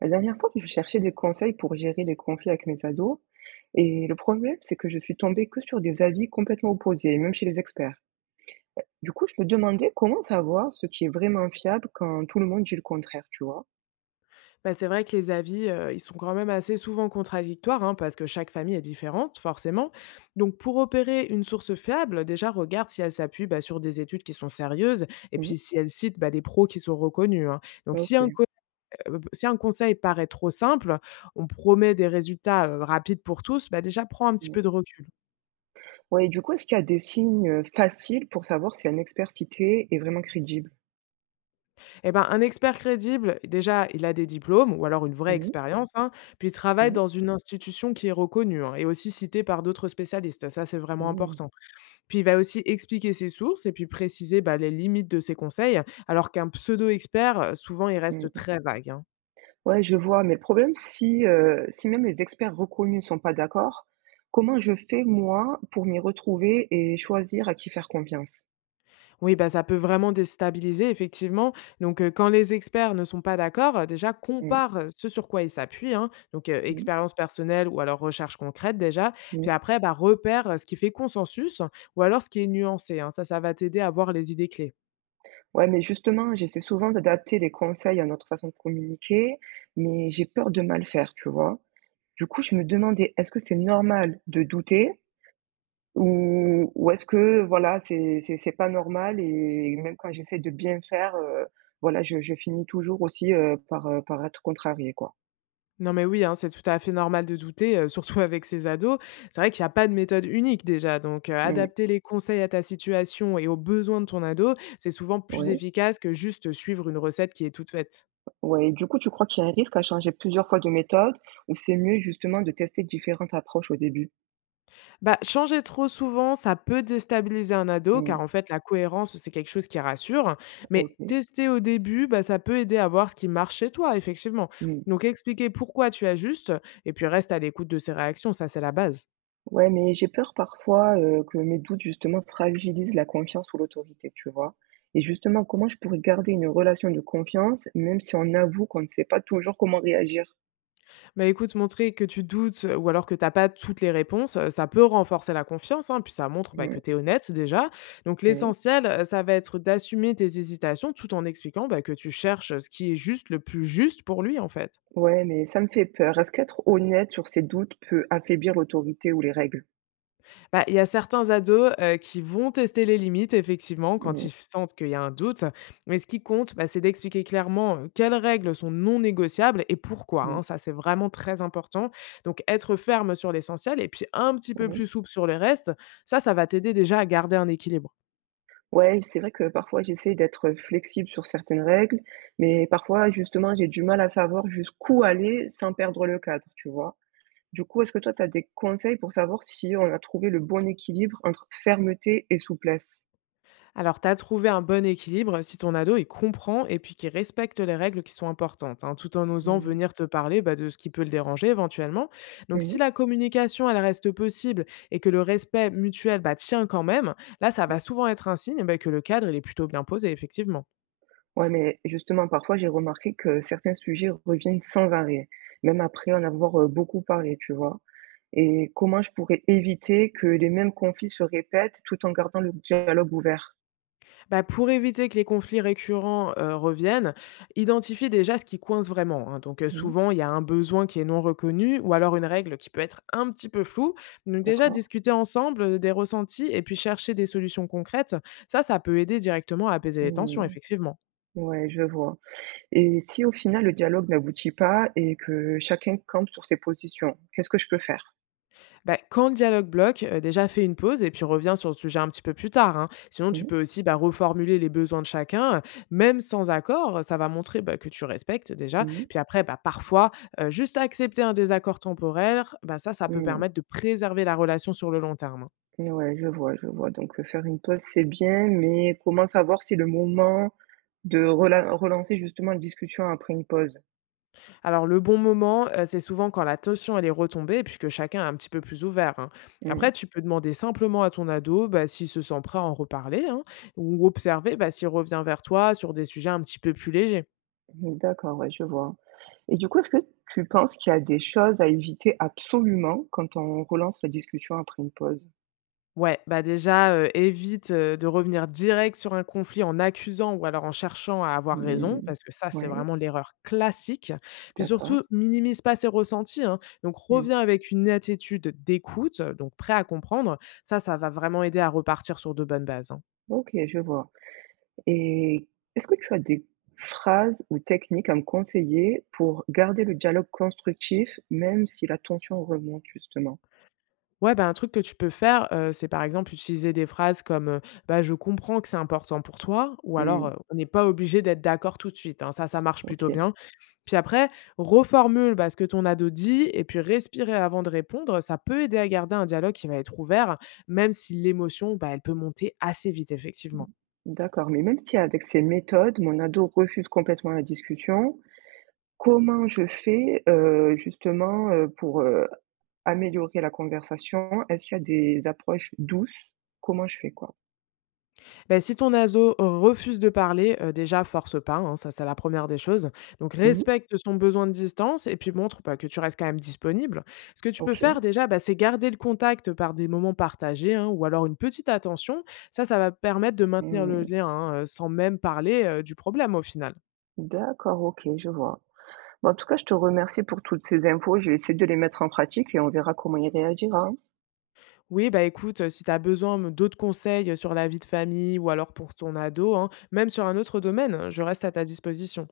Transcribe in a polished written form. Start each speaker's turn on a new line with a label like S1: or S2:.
S1: La dernière fois, je cherchais des conseils pour gérer les conflits avec mes ados, et le problème, c'est que je suis tombée que sur des avis complètement opposés, même chez les experts. Du coup, je me demandais comment savoir ce qui est vraiment fiable quand tout le monde dit le contraire, tu vois?
S2: Bah, c'est vrai que les avis, ils sont quand même assez souvent contradictoires, hein, parce que chaque famille est différente, forcément. Donc pour opérer une source fiable, déjà regarde si elle s'appuie, bah, sur des études qui sont sérieuses et
S1: Mhm.
S2: puis si elle cite, bah, des pros qui sont reconnus, hein. Donc si un
S1: Ok.
S2: co Si un conseil paraît trop simple, on promet des résultats, rapides pour tous, bah, déjà prends un petit
S1: Mm.
S2: peu de recul.
S1: Ouais, et du coup, est-ce qu'il y a des signes faciles pour savoir si un expert cité est vraiment crédible?
S2: Et ben, un expert crédible, déjà, il a des diplômes ou alors une vraie
S1: Mhm.
S2: expérience, hein, puis il travaille dans une institution qui est reconnue, hein, et aussi citée par d'autres spécialistes. Ça, c'est vraiment
S1: Mhm.
S2: important. Puis il va aussi expliquer ses sources et puis préciser, bah, les limites de ses conseils, alors qu'un pseudo-expert, souvent, il reste
S1: Mhm.
S2: très vague, hein.
S1: Ouais, je vois, mais le problème, si, si même les experts reconnus ne sont pas d'accord, comment je fais moi pour m'y retrouver et choisir à qui faire confiance?
S2: Oui, bah, ça peut vraiment déstabiliser effectivement. Donc quand les experts ne sont pas d'accord, déjà
S1: Mmh,
S2: compare, ce sur quoi ils s'appuient, hein, donc
S1: mmh,
S2: expérience personnelle ou alors recherche concrète déjà.
S1: mmh.
S2: Puis après, bah, repère, ce qui fait consensus ou alors ce qui est nuancé, hein. Ça va t'aider à voir les idées clés.
S1: Ouais, mais justement, j'essaie souvent d'adapter les conseils à notre façon de communiquer, mais j'ai peur de mal faire, tu vois? Du coup, je me demandais, est-ce que c'est normal de douter ou est-ce que voilà, c'est pas normal et même quand j'essaie de bien faire, voilà, je finis toujours aussi, par, par être contrariée, quoi?
S2: Non mais oui, hein, c'est tout à fait normal de douter, surtout avec ces ados. C'est vrai qu'il n'y a pas de méthode unique déjà, donc
S1: Mmh.
S2: adapter les conseils à ta situation et aux besoins de ton ado, c'est souvent plus
S1: Ouais,
S2: efficace que juste suivre une recette qui est toute faite.
S1: ouais et du coup, tu crois qu'il y a un risque à changer plusieurs fois de méthode ou c'est mieux justement de tester différentes approches au début?
S2: Bah, changer trop souvent, ça peut déstabiliser un ado
S1: Mmh,
S2: car en fait la cohérence, c'est quelque chose qui rassure, mais
S1: OK.
S2: tester au début, bah, ça peut aider à voir ce qui marche chez toi effectivement.
S1: Mmh.
S2: Donc expliquer pourquoi tu ajustes et puis reste à l'écoute de ses réactions, ça c'est la base.
S1: Ouais, mais j'ai peur parfois, que mes doutes justement fragilisent la confiance ou l'autorité, tu vois? Et justement, comment je pourrais garder une relation de confiance même si on avoue qu'on ne sait pas toujours comment réagir?
S2: Bah, écoute, montrer que tu doutes ou alors que tu as pas toutes les réponses, ça peut renforcer la confiance, hein, puis ça montre, bah,
S1: Mmh,
S2: que tu es honnête déjà. Donc
S1: ouais.
S2: l'essentiel, ça va être d'assumer tes hésitations tout en expliquant, bah, que tu cherches, ce qui est juste, le plus juste pour lui, en fait.
S1: Ouais, mais ça me fait peur. Est-ce qu'être honnête sur ses doutes peut affaiblir l'autorité ou les règles?
S2: Bah, il y a certains ados, qui vont tester les limites effectivement quand
S1: Mmh,
S2: ils sentent qu'il y a un doute, mais ce qui compte, bah, c'est d'expliquer clairement, quelles règles sont non négociables et pourquoi,
S1: mmh,
S2: hein. Ça, c'est vraiment très important. Donc être ferme sur l'essentiel et puis un petit peu
S1: oui.
S2: plus souple sur le reste, ça va t'aider déjà à garder un équilibre.
S1: Ouais, c'est vrai que parfois j'essaie d'être flexible sur certaines règles, mais parfois justement j'ai du mal à savoir jusqu'où aller sans perdre le cadre, tu vois? Du coup, est-ce que toi tu as des conseils pour savoir si on a trouvé le bon équilibre entre fermeté et souplesse?
S2: Alors, tu as trouvé un bon équilibre si ton ado il comprend et puis qu'il respecte les règles qui sont importantes, hein, tout en osant
S1: Mmh.
S2: venir te parler bah, de ce qui peut le déranger éventuellement. Donc,
S1: Mmh.
S2: si la communication elle reste possible et que le respect mutuel bah, tient quand même, là, ça va souvent être un signe bah, que le cadre il est plutôt bien posé, effectivement.
S1: Ouais, mais justement parfois j'ai remarqué que certains sujets reviennent sans arrêt, même après en avoir, beaucoup parlé, tu vois? Et comment je pourrais éviter que les mêmes conflits se répètent tout en gardant le dialogue ouvert?
S2: Bah, pour éviter que les conflits récurrents reviennent, identifie déjà ce qui coince vraiment. Hein. Donc
S1: Mmh.
S2: souvent, il y a un besoin qui est non reconnu ou alors une règle qui peut être un petit peu floue. Donc déjà,
S1: D'accord.
S2: discuter ensemble des ressentis et puis chercher des solutions concrètes, ça peut aider directement à apaiser les tensions,
S1: Mmh.
S2: effectivement.
S1: Ouais, je vois. Et si au final le dialogue n'aboutit pas et que chacun campe sur ses positions, qu'est-ce que je peux faire?
S2: Bah, quand le dialogue bloque, déjà fais une pause et puis reviens sur le sujet un petit peu plus tard, hein. Sinon tu
S1: Mmh,
S2: peux aussi, bah, reformuler les besoins de chacun, même sans accord, ça va montrer, bah, que tu respectes déjà.
S1: mmh,
S2: Puis après, bah, parfois, juste accepter un désaccord temporaire, bah, ça peut
S1: mmh.
S2: permettre de préserver la relation sur le long terme, hein.
S1: Ouais, je vois, je vois. Donc, faire une pause, c'est bien, mais comment savoir si le moment de relancer justement une discussion après une pause?
S2: Alors le bon moment, c'est souvent quand la tension elle est retombée et puis que chacun est un petit peu plus ouvert, hein.
S1: Mmh,
S2: Après tu peux demander simplement à ton ado, bah, s'il se sent prêt à en reparler, hein, ou observer, bah, s'il revient vers toi sur des sujets un petit peu plus légers.
S1: mmh, d'accord, ouais, je vois. Et du coup, est-ce que tu penses qu'il y a des choses à éviter absolument quand on relance la discussion après une pause?
S2: Ouais, bah déjà, évite, de revenir direct sur un conflit en accusant ou alors en cherchant à avoir raison,
S1: Mmh,
S2: parce que ça, c'est
S1: ouais,
S2: vraiment l'erreur classique. Puis
S1: d'accord.
S2: surtout, minimise pas ses ressentis, hein, donc
S1: Mmh,
S2: reviens avec une attitude d'écoute, donc prêt à comprendre. Ça va vraiment aider à repartir sur de bonnes bases, hein.
S1: OK, je vois. Et est-ce que tu as des phrases ou techniques à me conseiller pour garder le dialogue constructif, même si la tension remonte justement?
S2: Ouais, bah, un truc que tu peux faire, c'est par exemple utiliser des phrases comme, «Bah, je comprends que c'est important pour toi» ou alors,
S1: Mmh,
S2: «On n'est pas obligé d'être d'accord tout de suite», hein. Ça marche plutôt
S1: OK.
S2: bien. Puis après, reformule, bah, ce que ton ado dit et puis respirer avant de répondre, ça peut aider à garder un dialogue qui va être ouvert, même si l'émotion, bah, elle peut monter assez vite,
S1: Mmh.
S2: effectivement.
S1: D'accord, mais même si avec ces méthodes, mon ado refuse complètement la discussion, comment je fais, justement, pour, améliorer la conversation? Est-ce qu'il y a des approches douces? Comment je fais, quoi?
S2: Bah, si ton ado refuse de parler, déjà, force pas, hein, ça c'est la première des choses. Donc
S1: Mmh.
S2: respecte son besoin de distance et puis montre bah, que tu restes quand même disponible. Ce que tu peux faire
S1: OK.
S2: déjà, bah, c'est garder le contact par des moments partagés hein, ou alors une petite attention. Ça va permettre de maintenir le
S1: Mmh.
S2: lien hein, sans même parler du problème au final.
S1: D'accord, OK, je vois. Bah, en tout cas, je te remercie pour toutes ces infos. Je vais essayer de les mettre en pratique et on verra comment il réagira.
S2: Oui, bah écoute, si tu as besoin d'autres conseils sur la vie de famille ou alors pour ton ado, hein, même sur un autre domaine, hein, je reste à ta disposition.